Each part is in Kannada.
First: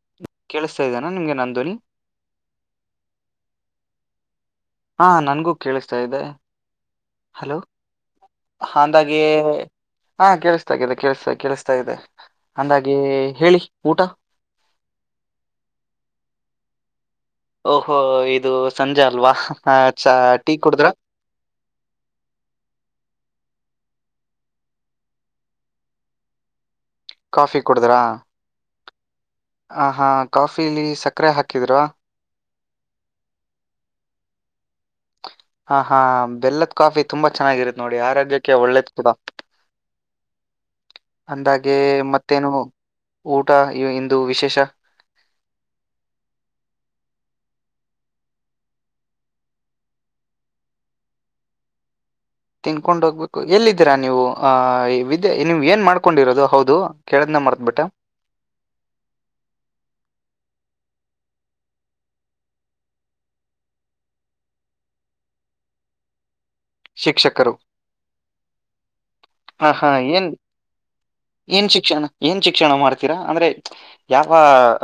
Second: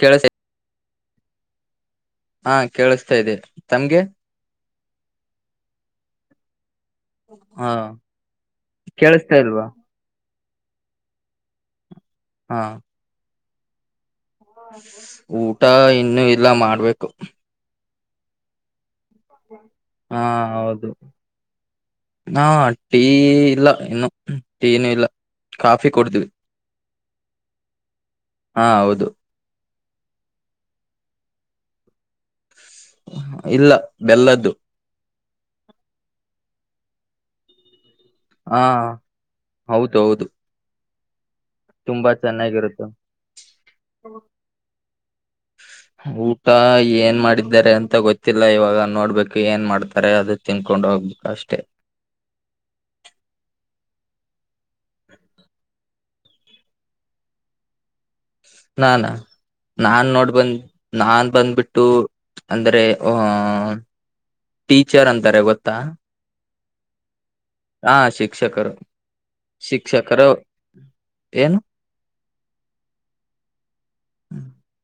ಕೇಳಸ ಕೇಳಿಸತಾ ಇದೇಾನ ನಿಮ್ಗೆ ನ ಧ್ವನಿ ಹಾ ಕೇಳಿಸತಾ ಇದೆ ತಮ್ಗೆ ಹಾ ನನ್ಗೂ ಕೇಳಿಸ್ತಾ ಇದೆೆ ಹಲೋ ಹಾ ಹಾಗೆ ಕೇಳಿಸ್ತಾ ಇಲ್ವಾ ಹಾ ಕೇಳಿಸ್ತಾಿದೆ ಕೇಳಿಸ್ತ ಕೇಳಿಸ್ತಾ ಇದೆ ಹಾ ಅಂದಾಗಿೆ ಹೇಳಿ ಊಟ ಊಟ ಇನ್ನುೂ ಇಲ್ಲ ಮಾಡ್ಬೇಕು ಓಹೋ ಇದು ಸಂಜೆ ಅಲ್ವಾ ಆ, ಚಾ ಹಾ ಟೀ ಹೌದು ಕುಡಿದ್ರಾ ಹಾ ಟೀ ಇಲ್ಲ ಇನ್ನು ತಟೀನುೂ ಇಲ್ಲ ಕಾಫಿ ಕೊಡ್ತವಿ ಕಾಫಿ ಕುಡದ್ರಾ ಹಾ ಹೌದು ಹ ಹಾ ಕಾಫಿಲಿ ಸಕ್ಕರೆ ಹಾಕಿದ್ ಇಲ್ಲ ಬೆಲ್ಲದ್ದು ಹ ಹಾ ಬೆಲ್ಲದ ಕಾಫಿ ತುಂಬಾ ಚೆನ್ನಾಗಿರುತ್ತೆ ನೋಡಿ ಆ ರಾಜ್ಯಕ್ಕೆ ಹಾ ಒಳ್ಳೇದ ಕಡಾ ಹೌದು ಹೌದು ತುಂಬಾ ಚೆನ್ನಾಗಿರುತ್ತೆ ಊಟ ಇ- ಇಂದು ವಿಶೇಷ ಊಟ ಏನ್ ಮಾಡಿದ್ದಾರೆ ಅಂತ ಅಂತ ಗೊತ್ತಿಲ್ಲ ಇವಾಗ ನೋಡ್ಬೇಕು ಏನ್ ಮಾಡ್ತಾರೆ ಅದು ತಿನ್ಕೊಂಡ್ ಹೋಗ್ಬೇಕು ಅಷ್ಟೆ ತಿನ್ಕೊಂಡ ಹೋಗ್ಬೇಕು ಎಲ್ಲಿದ್ದೀರಾ ನೀವು ವಿದ್ಯ ನೀವು್ ಏನ್ ಮಾಡ್ಕೊಂಡಿರೋದು ಹೌದು ಕೇಳದ್ನ ಮಾಡತ್ಬಿಟ್ಟ ನಾನಾ ನಾ ನೋಡ್ ಬಂದ್ ನಾನ್ ಬಂದ್ಬಿಟ್ಟು ಅಂದ್ರೆ ಅ ಟೀಚರ್ ಅಂತಾರೆ ಗೊತ್ತಾ ಶಿಕ್ಷಕರು ಹಾ ಶಿಕ್ಷಕರು ಹ ಹಾ ಶಿಕ್ಷಕರು ಏನ್ ಏನು ಏನ್ ಶಿಕ್ಷಣ ಏನ್ ಶಿಕ್ಷಣ ಮಾಡ್ತೀರಾ ಅಂದ್ರೆ ಯಾವ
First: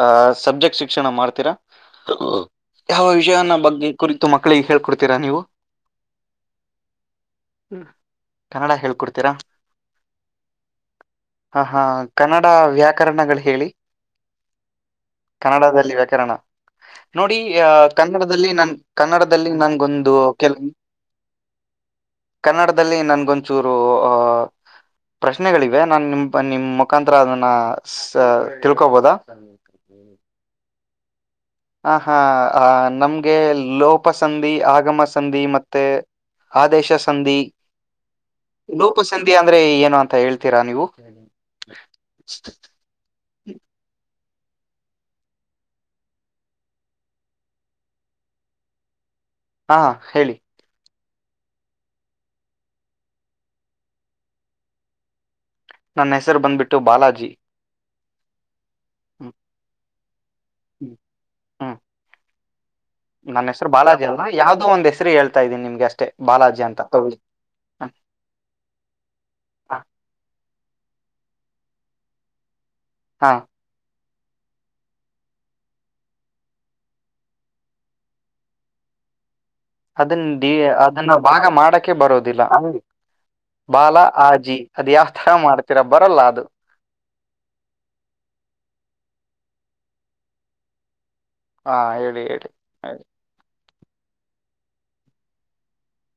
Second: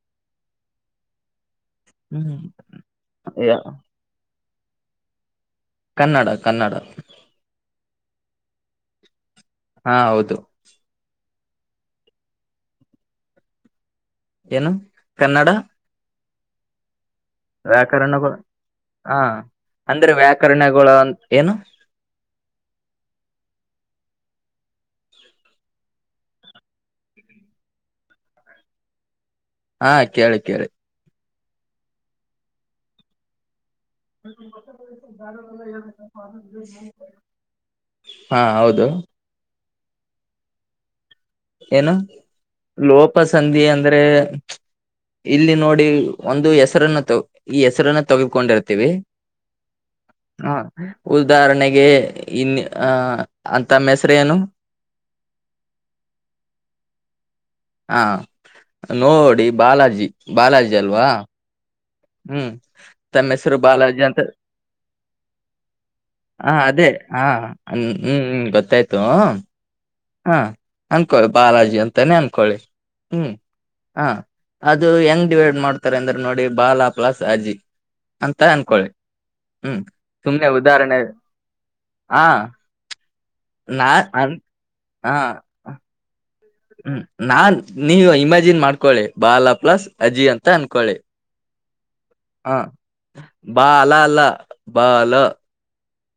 ಆ ಸಬ್ಜೆಕ್ಟ್ ಶಿಕ್ಷಣ ಮಾಡ್ತೀರಾ ಹ್ಮ್ ಯಾವ ವಿಷಯನ ಯ- ಬಗ್ಗೆ ಕುರಿತು ಮಕ್ ಳಿಗ್ ಹೇಳ್ಕೊಡ್ತೀರಾ ನೀವು ಕನ್ನಡ ಕನ್ನಡ ಕನ್ನಡ ಹೇಳ್ಕೊಡ್ತೀರಾ ಹಾ ಹೌದು ಹ ಹಾ ಕನ್ನಡ ವ್ಯಾಕರಣಗಳು ಹೇಳಿ ಏನು ಕನ್ನಡ ಕನ್ನಡದಲ್ಲಿ ವ್ಯಾಕರಣ ನೋಡಿ ಅ ವ್ಯಾಕರಣಗಳು ಕನ್ನಡದಲ್ಲಿ ನನ್ ಹಾ ಕನ್ನಡದಲ್ಲಿ ಅಂದ್ರೆ ನನ್ಗೊಂದು ಕೆಲ್ ವ್ಯಾಕರಣಗಳು ಅನ್- ಏನು ಕನ್ನಡ ದಿಲ್ಲಿ ನನ್ಗೊಂಚೂರು ಆ ಪ್ರಶ್ನೆಗಳಿವೆ ನಾನ್ ನಿಮ್ ನಿಮ್ ಮುಖಾಂತರ ಅದನ್ನ ಸ ತಿಳ್ಕೋಬೋದಾ ಹಾ ಕೇಳಿ ಕೇಳಿ ಹ ಹಾ ಆ ನಮ್ಗೆ ಲೋಪ ಸಂಧಿ ಆಗಮ ಸಂಧಿ ಮತ್ತೆ ಆದೇಶ ಸಂಧಿ ಹಾ ಹೌದು ಲೋಪ ಸಂಧಿ ಅಂದ್ರೆ ಏ ಅಂತ ಹೇಳ್ತೀರಾ ನೀವು ಏನು ಲೋಪ ಸಂಧಿ ಅಂದ್ರೆ ಇಲ್ಲಿ ನೋಡಿ ಒಂದು ಹೆಸರನ್ನ ತ ಈ ಹೆಸರನ್ನ ತಗಕೊಂಡಿರ್ತೀವಿ ಹಾ ಹೇಳಿ ಉದಾಹರಣೆಗೆ ಇನ್ನ ಅ ತಮ್ಮ ಹೆಸರೇನು ನನ್ನ ಹೆಸರು ಬಂದ್ಬಿಟ್ಟು ಬಾಲಾಜಿ ಹಾ ಹ್ಮ್ ನೋಡಿ ಬಾಲಾಜಿ ಬಾಲಾಜಿ ಅಲ್ವಾ ಹ್ಮ್ ಹ್ಮ್ ನನ್ನ ಹೆಸರು ಬಾಲಾಜಿ ಅಲ್ ಯಾವ್ದೋ ಒಂದ್ ಹೆಸರು ಹೇಳ್ತಾ ಇದ್ದೀನಿ ನಿಮ್ಗೆ ಅಷ್ಟೇ ಹಾ ಬಾಲಾಜಿ ಅಂತ ಅದೇ ತಗೊಳ್ಳಿ ಹಾ ಹ್ಮ್ ಹ್ಮ್ ಹ ಅನ್ಕೊಳ್ಳಿ ಬಾಲಾಜಿ ಅಂತಾನೇ ಅನ್ಕೊಳ್ಳಿ ಹಾ. ಹ್ಮ್ ಹ ಅದು ಹೆಂಗ್ ಡಿವೈಡ್ ಮಾಡ್ತಾರೆ ಅಂದ್ರೆ ನೋಡಿ ಬಾಲಾ ಪ್ಲಸ್ ಅಜ್ಜಿ ಅಂತ ಅನ್ಕೊಳ್ಳಿ ಹ್ಮ್ ಅದನ್ ಸುಮ್ನೆ ಉದಾಹರಣೆ ಅದನ್ನ ಭಾಗ ಮಾಡೋಕೆ ಹಾ ಬರೋದಿಲ್ಲ ನಾ ಬಾಲ ಅನ್ ಆಜಿ ಅದು ಯಾವ್ ಹಾ ಥರ ಮಾಡ್ತೀರಾ ಬರಲ್ಲ ಅದು ಹ್ಮ್ ನಾನ್ ನೀವು ಇಮ್ಯಾಜಿನ್ ಮಾಡ್ಕೊಳಿ ಬಾಲ ಪ್ಲಸ್ ಅಜೀ ಅಂತ ಅನ್ಕೊಳಿ ಹಾ ಹೇಳಿ ಹೇಳಿ ಹಾ ಹೇಳಿ. ಬಾ ಲಾ ಅಲ್ಲ ಬಾಲ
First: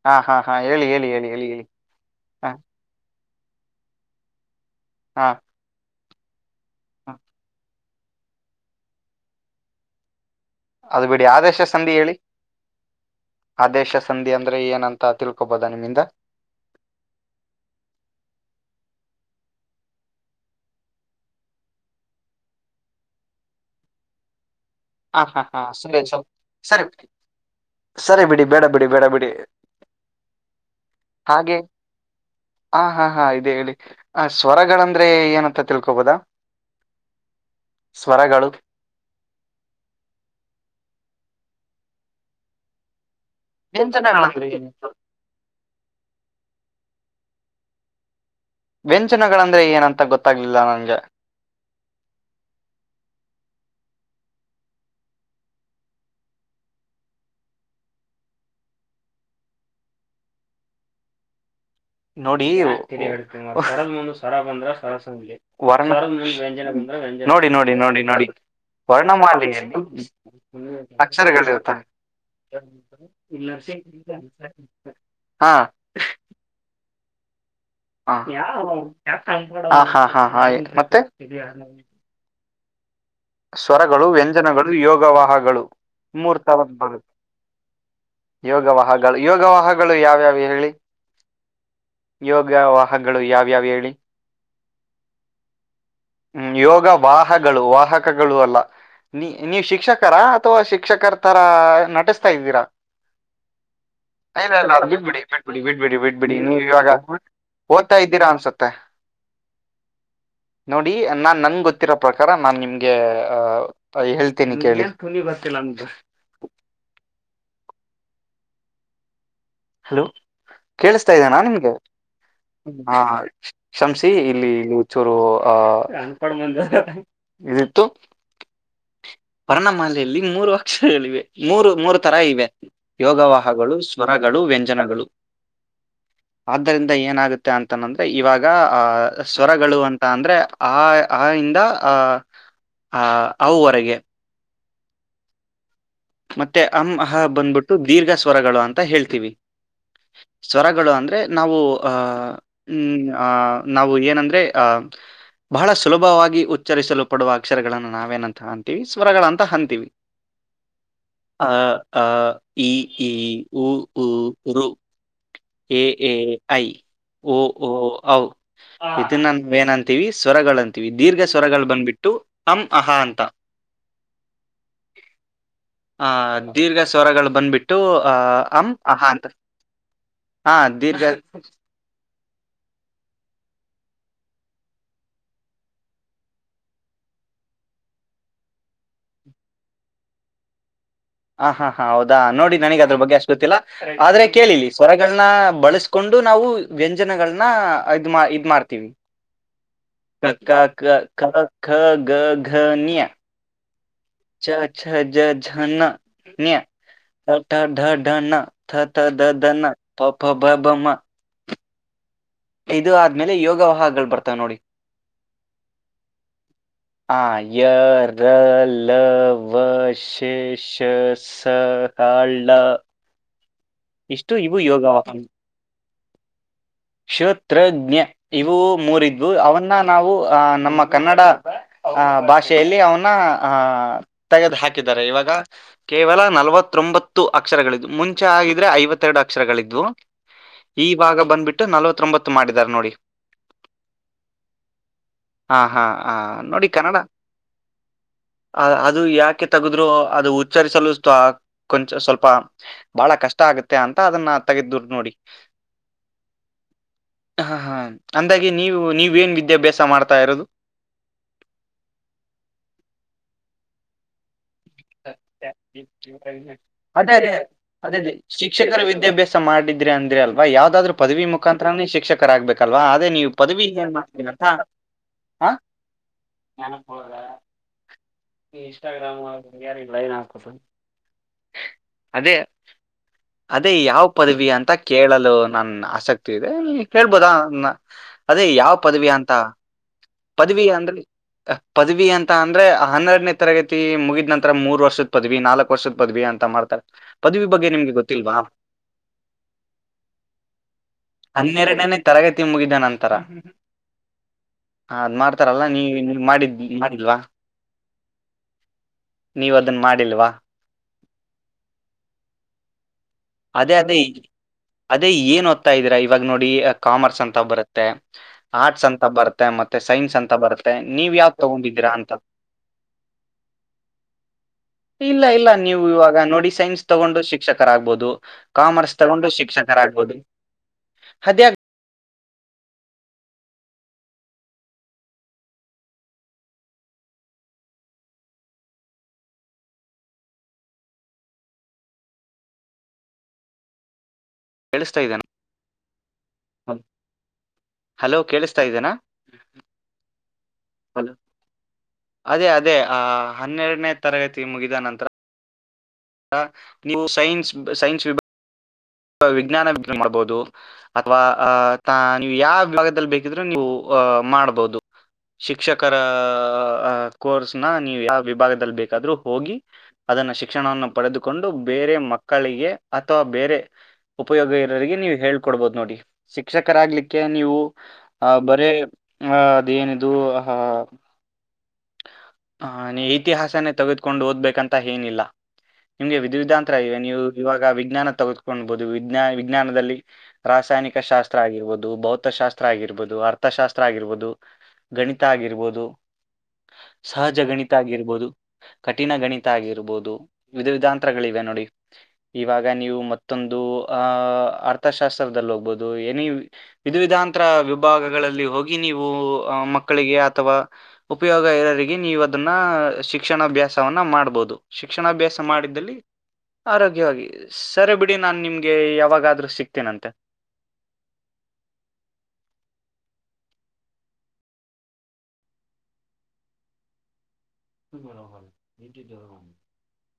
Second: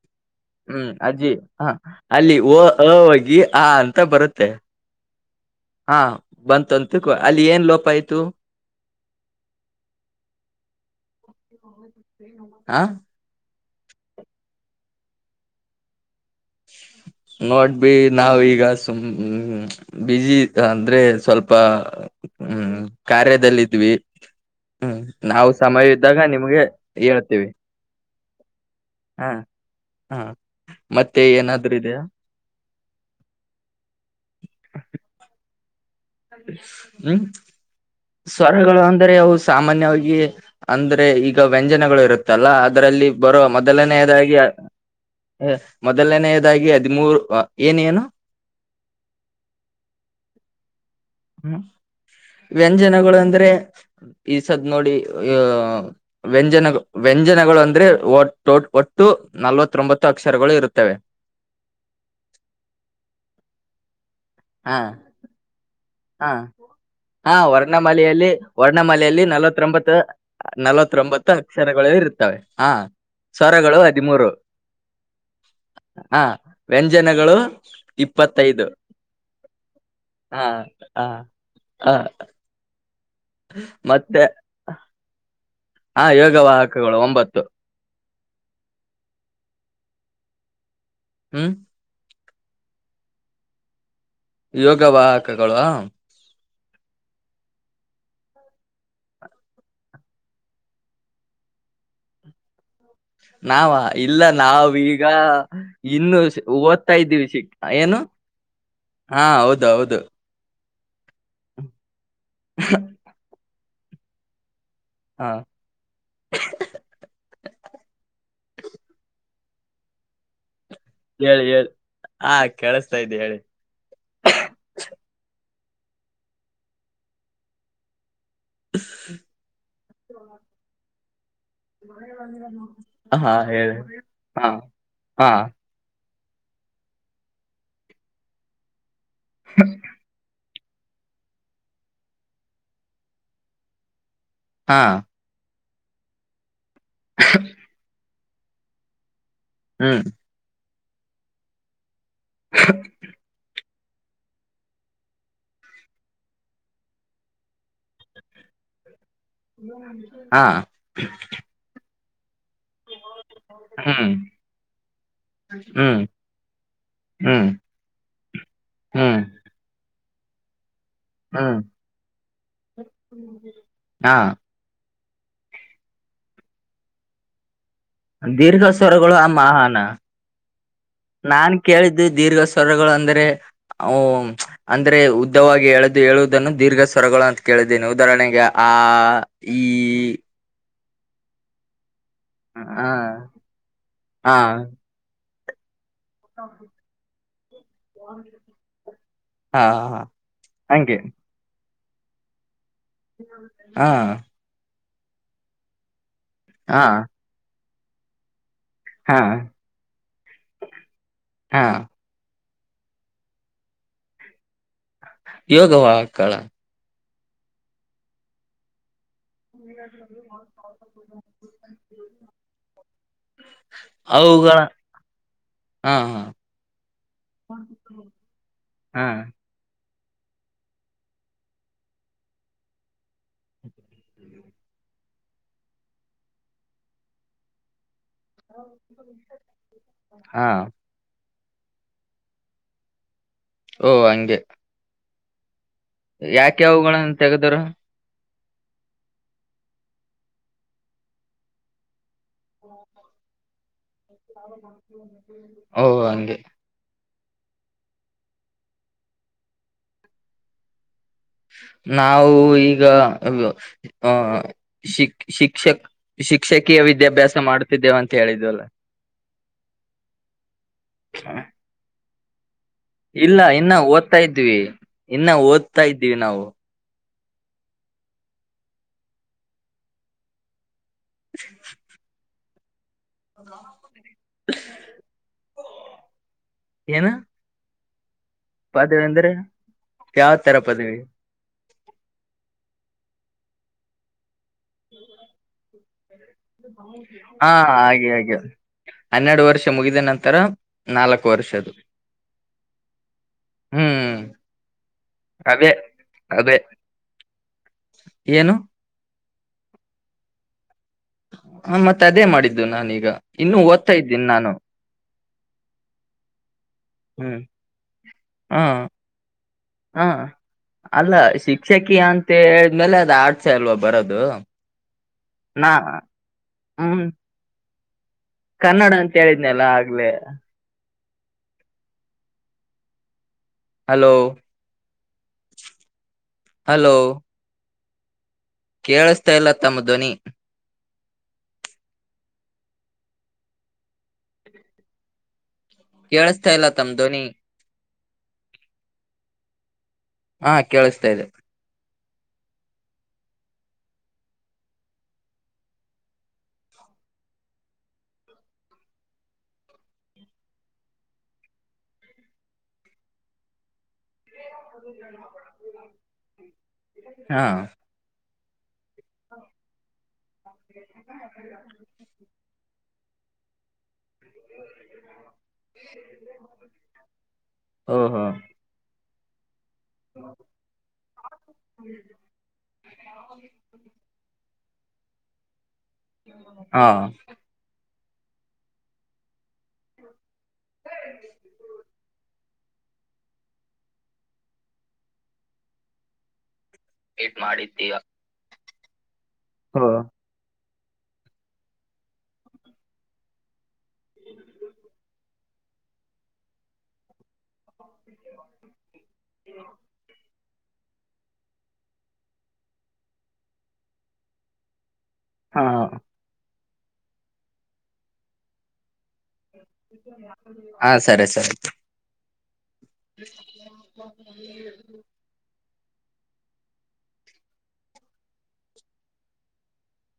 ಹಾ ಹಾ ಹಾ ಹೇಳಿ ಹ್ಮ್ ಹೇಳಿ ಹೇಳಿ ಅಜ್ಜಿ ಹೇಳಿ ಹೇಳಿ ಹ ಅಲ್ಲಿ ಹಾ ೋಗಿ ಹಾ ಅಂತ ಬರುತ್ತೆ ಹಾ ಹಾ ಬಂತಂತು ಅಲ್ಲಿ ಏನ್ ಲೋಪಯತ ತ್ತು ಅದು ಬಿಡಿ ಆದೇಶ ಸಂಧಿ ಹೇಳಿ ಹ ಆದೇಶ ಸಂಧಿ ಅಂದ್ರೆ ಏನಂತ ತಿಳ್ಕೊಬೋದಾ ನಿಮ್ಮಿಂದ ನೋಡ್ವಿ ನಾವ ಈಗ ಸುಮ್ ಬಜಿ ಅಂದ್ರೆ ಸ್ವಲ್ಪ ಹ್ಮ್ ಕಾರ್ಯದಲ್ಲಿದ್ವಿ ಹ್ಮ್ ಹಾ ಹಾ ನಾವವು ಹಾ ಸಮಯ ಸರಿ ಇದ್ದಾಗ ಸ್ವಲ್ಪ ನಿಮ್ಗೆ ಸರಿ ಹೇಳ್ತೇವಿ ಸರಿ ಬಿಡಿ ಬೇಡ ಬಿಡಿ ಬೇಡ ಹಾ ಬಿಡಿ ಹ ಮತ್ತೆ ಏನಾದ್ೂ ಇದೆಯಾ ಹ ಹಾ ಹಾ ಇೇ ಹೇಳಿ ಆ ಸ್ವರಗಳಂದ್ರೆ ಏನತ್ತ ಹ್ಮ ಸ್ವರಗಳು ಸ್ವರ್ಗಳು ಅಂದ್ರೆ ಅವು ಸಾಮಾನ್ಯ ಅಂದ್ರೆ ಈಗ ವ್ಯಂಜನಗಳು ಇರುತ್ತಲ್ಲ ಅದರಲ್ಲಿ ಬರುವ ಮೊದಲನೆಯದಾಗಿ ವ್ಯಂಜನಗಳಂದ್ರೆ ಏನು ಮೊದಲನೆಯ ಾಗಿ ಹದಿಮೂರು ಏನೇಏನು ವ್ಯಂಚನಗಳಂದ್ರೆ ಏನಂತ ಗೊತ್ತಾಗ್ಲಿಲ್ಲ ನಂಗೆ ಹ್ಮ ವ್ಯಂಜನಗಳು ಅಂದ್ರೆ ಈ ಸದ್ ನೋಡಿ ಅ ವ್ಯಂಜನ ವ್ಯಂಜನಗಳು ಅಂದ್ರೆ ಒಟ್ಟು ನಲ್ವತ್ತೊಂಬತ್ತು ಅಕ್ಷರಗಳು ಇರುತ್ತವೆ ನೋಡಿ ಸರ ಬಂದ್ರ ಹಾ ಸರ ಸಂ್ಲಿ ಹಾ ಹಾ ನೋಡಿ ನೋಡಿ ನೋಡಿ ನೋಡಿ ವರ್ಣಮಾಲೆಯಲ್ಲಿ ವರ್ಣಮಾಲೆಯಲ್ಲಿ ವರ್ಣಮಾಲ ನಲವತ್ತೊಂಬತ್ತು ಅಕ್ಷರ ನಲವತ್ತೊಂಬತ್ತು ಅಕ್ಷರಗಳು ಇರುತ್ತವೆ ಹಾ ಇ ಸ್ವರಗಳು ಹದಿಮೂರು ಹಾ ಜನಗಳು ಹ ಹ ಹಾ ಹಾ ಹಯ್ತ ಮತ್ತೆ ಹಾ ಇದ ಹಾ ಸ್ವರಗಳು ಮತ್ತೆ ವ್ಯಂಜನಗಳು ಯೋಗವಾಹಗಳು ಹಾ ಮೂರ್ ತರದ ಯೋಗವಾಹಕಗಳು ಬರುತ್ತೆ ಒಂಬತ್ತು ಯೋಗವಾಹಗಳು ಯೋಗವಾಹಗಳು ಯಾವ್ಯಾವ ಹಿ ಹ್ಮ್ ಯೋಗವಾಾಹಗಳು ಯಾವ್ಯಾವ್ ಹೇಳಿ ಯೋಗವಾಾಹಕಗಳು ್ಮ ಯೋಗ ವಾಹಗಳು ವಾಹ ಪಕಗಳು ಅಲ್ಲ ನೀ ನೀವ್ ಶಿಕ್ಷಕರ ಅಥವಾ ಶಿಕ್ಷಕರ ತರಾ ನಟಿಸ್ತಾ ಇದ್ದೀರಾ ನಾವ ಇಲ್ಲ ಇಲ್ಲ ನಾವೀಗ ಬಿಟ್ಬಿಡಿ ಬಿಟ್ಬಿಡಿ ಬಿಟ್ಬಿಡಿ ಇನ್ನು ಬಿಟ್ಬಿಡಿ ನೀವು ಇವಾಗ ಓದ್ತಾ ಇದ್ದೀವಿ ಶಾ ಓದ್ತಾ ಏನು ಇದ್ದೀರಾ ಅನ್ಸುತ್ತೆ ಹಾ ಹೌದೌದು ನೋಡಿ ನಾನ್ ನನ್ಗೆ ಗೊತ್ತಿರೋ ಪ್ರಕಾರ ನಾನನ್ ನಿಮ್ಗೆ ಆ ಹೇಳ್ತೇನೆಿ ುನ ಹಾ ಬತ್ತತೆಲ್ಲಾಮಗ [inaudible] ಹಲೋ ಕೇಳಸ್ತಾ ಇದೇಾನ ಹೇಳಿ ಹೇಳಿ ನಿಮ್ಗೆ ಹಾ ಹ ಕೇಳಿಸ್ತಾ ಇದೆ ಹೇಳಿ ಕಷಮ್ಸಿ ಇಲ್ಲಿ ಚೂರು ಆ ಅನ್ಕಂದ ಇದಿತ್ತು ವರ್ಣಮಾಲೆಯಲ್ಲಿ ಮೂರು ಅಕ್ಷರಗಳಿವೆ ಮೂರು ಮೂರು ತರ ಇವೆ ಹಾ ಯೋಗವಾಹಗಳು ಹೇಳಿ ಸ್ವರಗಳು ಹಾ ವ್ಯಂಜನಗಳು ಹಾ ಆದ್ದರಿಂದ ಏನಾಗುತ್ತೆ ಅಂತನಂದ್ರೆ ಇವಾಗ ಆಹ ಸ್ವರಗಳು ಅಂತ ಅಂದ್ರೆ ಆ ಆ ಇಿಂದ ಆ ಆ ಅವರೆಗೆ ಹಾ ಮತ್ತೆ ಮ ಅಮ್ ಅಹ ಬಂದ್ಬಿಟ್ಟು ದೀರ್ಘ ಸ್ವರಗಳು ಅಂತ ಹೇಳ್ತೀವಿ ಹ್ಮ್ ಗಳು ಅಂದ್ರೆ ನಾವು ಆ ಹ್ಮ್ ಆ ನಾವು ಏನಂದ್ರೆ ಆಹ ಬಹಳ ಸುಲಭವಾಗಿ ಉಚ್ಚರಿಸಲು ಪಡುವ ಅಕ್ಷರಗಳನ್ನು ನಾವೇನಂತ ಕಾಣಂತೀವಿ ರಗಳಂತ ಅಂತೀವಿ ಹಾ ಹ ಆ ಈ ಇ ಉಊ ಹ್ಮ್ ಊ ಋ ಎ ಹ್ಮ್ ಎ ಐ ಓ ಹ್ಮ್ ಓ ಔ ಹ್ಮ್ ಇದನ್ನೇನಂತ ವಿ ಸ್ವರಗಳಂತೆ ದೀರ್ಘ ಹ್ಮ್ ಸ್ವರಗಳು ಬಂದ್ಬಿಟ್ಟು ಅಂ ಅಹಾ ಅಂತ ಹಾ ಹ ದೀರ್ಘ ಸ್ವರಗಳು ಬಂದ್ಬಿಟ್ಟು ಅ ದೀರ್ಘ ಅಂ ಅಹ ಸ್ವರಗಳು ಆ ಅಂತ ಮಹಾನ ಹಾ ದೀರ್ಘ ನಾನ್ ಕೇಳಿದ್ದು ದೀರ್ಘ ಸ್ವರಗಳು ಅಂದ್ರೆ ಓ ಅಂದ್ರೆ ಉದ್ದವಾಗಿ ಎಳದು ಹೇಳುವುದನ್ನು ದೀರ್ಘ ಸ್ವರಗಳು ಅಂತ ಕೇಳಿದ್ದೇನಿ ಉದಾಹರಣೆಗೆ ಆ ಈ ಹ ಹಾ ಹಾ ಹೌದು ಅ ನೋಡಿ ನನಗ್ ಆ ಅದ್ರ ಬಗ್ಗೆ ಅಷ್ಟ ಗೊತ್ತಿಲ್ಲ ಆದ್ರೆ ಕೇಳಿ ಸ್ವರಗಳನ್ನ ಬಳಿಸ ಕೊಂಡು ನಾವು ಆ ವ್ಯಂಜನಗಳನ್ನ ್ ಇದ್ ಮಾಡ್ತೀವಿ ಹಾ ಹಾ ಕ [inaudible] ಹಂಗೆ ಕ ಗ ಗ್ ಘ ಙ ಹಾ ಛ ಜ ಝ ನ ನೀಯಾ ಹಾ ಟ ಡ ಣ ಹಾ ಞ ಪ ಪ ಬ ಭ ಮ ಹಾ ಇದು ಆದ್ಮೇಲೆ ಯೋಗವಾಹಗಳು ಬರ್ತಾವ ನೋಡಿ ಯೋಗವಾಕ್ಕಳ ಆಯರಲ ವಷಷ ಸ ಹಳ್ ಳ ಇಷ್ಟು ಇವು ಅವುಗಳ ಯೋಗವಾಾಹನ ಹಾ ಹಾ ಕ್ಷೋತ್ರಜ್ಞೆ ಇವು ಹಾ ಮೂರಿದ್ವು ಅವನ್ನ ನಾವು ಆ್ ನಮ್ಮ ಕನ್ನಡ ಆ್ ಭಾಷೆಯಲ್ಲಿ ಅವನ್ನ ಅಹ್ ತೆಗೆದು ಹಾಕಿದ್ದಾರೆ ಇವಾಗ ಕೇವಲ ನಲವತ್ತೊಂಬತ್ತು ಅಕ್ಷರಗಳು ಮುಂ ಂ ಆಗಿದ್ರೆ ಐವತ್ತೆರಡು ಅಕ್ಷರಗಳಿದ್ವು ಹಾ ಈವಾಗ ಬಂದ್ಬಿಟ್ಟು ನಲವತ್ತೊಂಬತ್ತು ಮಾಡಿದಾರ ನೋಡಿ ಓ ಹಂಗೆ ಹಾ ಹಾ ಹಾ ಯಾಕ ನೋಡಿ ಯಾವೋಣ ಕನ್ನಡ ತೆಗದರು ಅ ಅದು ಯಾಕೆ ತಗದ್ರು ಅದು ಉಚ್ಚರಿಸಲು ಕೊಂಚ ಸ್ವಲ್ಪ ಬಹಳ ಕಷ್ಟ ಆಗುತ್ತೆ ಅಂತ ಅದನ್ನ ತೆಗೆದ್ರು ಓ ಹಂಗೆ ಹ ಹಾ ಅಂದಾಗೆ ನೀವು ನೀವೇನ್ ವಿದ್ಯಾಭ್ಯಾಸ ಮಾಡ್ತಾ ಇರೋದು ನಾವು ಈಗ ಅ ಅದೇ ಅದೇ ವಿದ್ಯಾಭ್ಯಾಸ ಮಾಡುತ್ತಿದ್ದೇವೆ ಅದೇ ಅಂತ ಹೇಳಿದ್ವಲ್ಲ ಶಿಕ್ಷಕರ ವಿದ್ಯಾಭ್ಯಾಸ ಮಾಡಿದ್ರೆ ಅಂದ್ರೆ ಅಲ್ವಾ ಯಾವ್ದಾದ್ರು ಪದವಿ ಮುಖಾಂತ್ರರನೇ ಶಿಕ್ಷಕ ಆಗ್ಬೇಕು ಇಲ್ಲ ಇನ್ನ ಓದ್ತಾ ಇದ್ವಿ ಇನ್ನ ಹಾ ಓದ್ತಾ ಇದ್ದ್ೀವಿ ನಾವು ಇಸ್ಟಾಗ್ರಾಮಾರ ಲೈ್ ಆೋ [inaudible] ಅದೇ ಅದೇ ಯಾವ್ ಪದವಿ ಅಂತ ಕೇಳಲು ನನ್ನನ್ ಆಸಕ್ತಿ ದೆ ಏನು ಕೇಳ್ಬೋದ ಅದೇ ಯಾವ ಪದವಿ ಅಂತ ಯಾವ ತರ ಪದವಿಯ ಪದವಿ ಅಂದ್ರೆ ಪದವಿ ಅಂತ ಅಂದ್ರೆ ಹನ್ನೆಡ್ ವನ್ನೆ ತರಗತಿ ಮುಗಿದ್ಂತ ಮೂರು ವರ್ಷದ ಪದವಿ ನಾಲ್ಕು ಪಸ ಪದವಿ ಅಂತ ಮಾಡ್ತಾರೆ ಪದವಿ ಹಾ ಬಗ್ಗೆ ನಿಮ್ಗೆ ಹಾಗೆ ಹಾಗೆ ಗೊತ್ತಿಲ್ವಾ ಹನ್ನೆರಡು ವರ್ಷ ಮುಗಿದ ನಂತರ ನಾಲ್ಕು ವರ್ಷದ್ದು ಹನ್ನೆರಡನೆೇ ತರಗತಿ ಮುಗಿದ ನಂತರ ಹ್ಮ್ ಹ ಅದ್ ಮಾಡ್ತಾರಲ್ಲ ಅದೇ ನೀ ನೀ ಅದೇ ಮಾಡಿದ್ ಮಾಡಿಲ್ವಾ ಏನು ನೀವ ಅದನ್ ಮಾಡಿಲ್ವಾ ಹ ಮತ್ತೆ ಅದೇ ಮಾಡಿದ್ದು ನಾನೀಗ ಇನ್ನು ಓದ್ತಾ ಇದ್ದೀನಿ ನಾನು ಅದೆ ಏನ್ ಓದತಾ ಇದಿರಾ ಇವಾಗ ನೋಡಿ ಕಾಮರ್ಸ್ ಹ್ಮ್ ಅಂತ ಬರುತ್ತೆ ಹಾ ಆರ್ಟ್ಸ್ ಅಂತ ಬರುತ್ತೆ ಮತ್ತೆ ಹಾ ಸೈನ್ಸ್ ಅಂತ ಬರುತ್ತೆ ನೀವ್ ಅಲ್ಲ ಯಾವ ತಗೊಂಡಿದೀರಾ ಶಿಕ್ಷಕಿ ಅಂತ ಹೇಳಿದ್ಮೇಲೆ ಅದು ಆರ್ಟ್ಸ್ ಅಲ್ವಾ ಬರೋದು ಇಲ್ಲ ಇಲ್ಲ ನಾ ನೀವು ಇವಾಗ ನೋಡಿ ಸೈನ್ಸ್ ಹ್ಮ್ ತಗೊಂಡು ಶಿಕ್ಷಕ ಕ ಆಗ್ಬಹದು ಕನ್ನಡ ಅಂತ ಹೇಳಿದ್ನಲ್ಲ ಆಗ್ಲೆೇ ಅದಗ ಹಲೋ ಹಲೋ ಕೇಳಿಸ್ತಾ ಇಲ್ಲ ತಮ್ಮ ಧ್ವನಿ ಕೇಳಿಸ್ತಾ ಇದ್ದೇನ ಕೇಳಿಸ್ತಾ ಇಲ್ಲ ತಮ್ಮ ಧ್ವನಿ ಹಲೋ ಕೇಳಿಸ್ತಾ ಇದ್ದೇನಾ ಹಾ ಕೇಳಿಸ್ತಾ ಹಲೋ. ಇದೆ ಅದೇ ಅದೇ ಆ ಹನ್ನೆರಡನೇ ತರಗತಿ ಮುಗಿದ ನಂತರ ನೀವು ಸೈನ್ಸ್ ಸೈನ್ಸ್ ವಿಭಾಗ ವಿಜ್ಞಾನ ಮಾಡ್ಬಹುದು ಅಥ್ವಾ ಅ ನೀವು ಯಾವ ವಿಭಾಗದಲ್ಲಿ ಬೇಕಿದ್ರೆ ನೀವು ಅ ಮಾಡ್ಬೋ ಅ [unintelligible] ಹ ಕೋರ್ಸ್ ನ ನೀವು ಯಾವ ವಿಭಾಗದಲ್ಲಿ ಬೇಕಾದ್ರೂ ಹೋಗಿ ಅದನ್ನು ಶಿಕ್ಷಣವನ್ನು ಪಡೆದುಕೊಂಡು ಬೇರೆ ಮಕ್ಕಳಿಗೆ ಅಥವಾ ಬೇರೆ ಉಪಯೋಗ ಇರೋರಿಗೆ ನೀವು ಹೇಳ್ಕೊಡ್ಬೋದು ನೋಡಿ ಶಿಕ್ಷಕರಾಗ್ಲಿಕ್ಕೆ ನೀವು ಓಹೋ ಆಹ ಬರೇ ಹ ಅದೇನದು ಆಹ ಹ ನೀ ಇತಿಹಾಸನೇ ತೆಗೆದುಕೊಂಡು ಓದ್ ಬೇಕಂತ ಏನಿಲ್ಲ ನಿಮ್ಗೆ ವಿಧ ವಿಧಾಂತರ ಹಾ ಇವೆ ನೀವು ಇವಾಗ ವಿಜ್ಞಾನ ತಗೆದುಕೊಬಹುದು ವಿಜ್ಞಾ ವಿಜ್ಞಾನದಲ್ಲಿ. ರಾಸಾಯನಿಕ ಶಾಸ್ತ್ರ ಆಗಿರ್ಬಹದು ಭೌತಶಾಸ್ತ್ರ. ಆಗಿರ್ಬೋದು ಅರ್ಥಶಾಸ್ತ್ರ ಆಗಿರ್ಬೋದು ಗಣಿತ ಆಗಿರ್ಬೋದು. ಸಹಜ ಗಣಿತ ಮಾಡಿದ್ದೀಯ ಆಗಿರ್ಬೋದು. ಕಠಿಣ ಗಣಿತ. ಹೋ ಗಿರ್ಬೋದು. ವಿಧ ವಿಧಾಂತರಗಳಿವೆ ನೋಡಿ ಇವಾಗ ನೀವು ಮತ್ತೊಂದು. ಅ ಅರ್ಥಶಾಸ್ತ್ರದಲ್ಲೋ. ಹುದು ಏನ ವಿಧ ವಿಧಾಂತ. ತ್ರ ವಿಭಾಗಗಳಲ್ಲಿ ಹೋಗಿ ನೀವು ಮಕ್ಕಳಿಗೆ ಅಥವಾ. ಉಪಯೋಗ ಇರರಿಗೆ ನೀವು ಅದನ್ನ ಶಿಕ್ಷಣಾಭ್ಯಾಸವನ್ನ ಮಾಡ್ಬಹುದು. ಶಿಕ್ಷಣಾಭ್ಯಾಸ ಹಾ ಮಾಡಿದ್ದಲ್ಲಿ. ಆರೋಗ್ಯವಾಗಿ ಸರಿ ಬಿಡಿ ನಾನ್ ನಿಮ್ಗೆ ಯಾವಾಗ. ಹಾ ಸರಿ ಸರಿ. [inaudible] [unintelligible]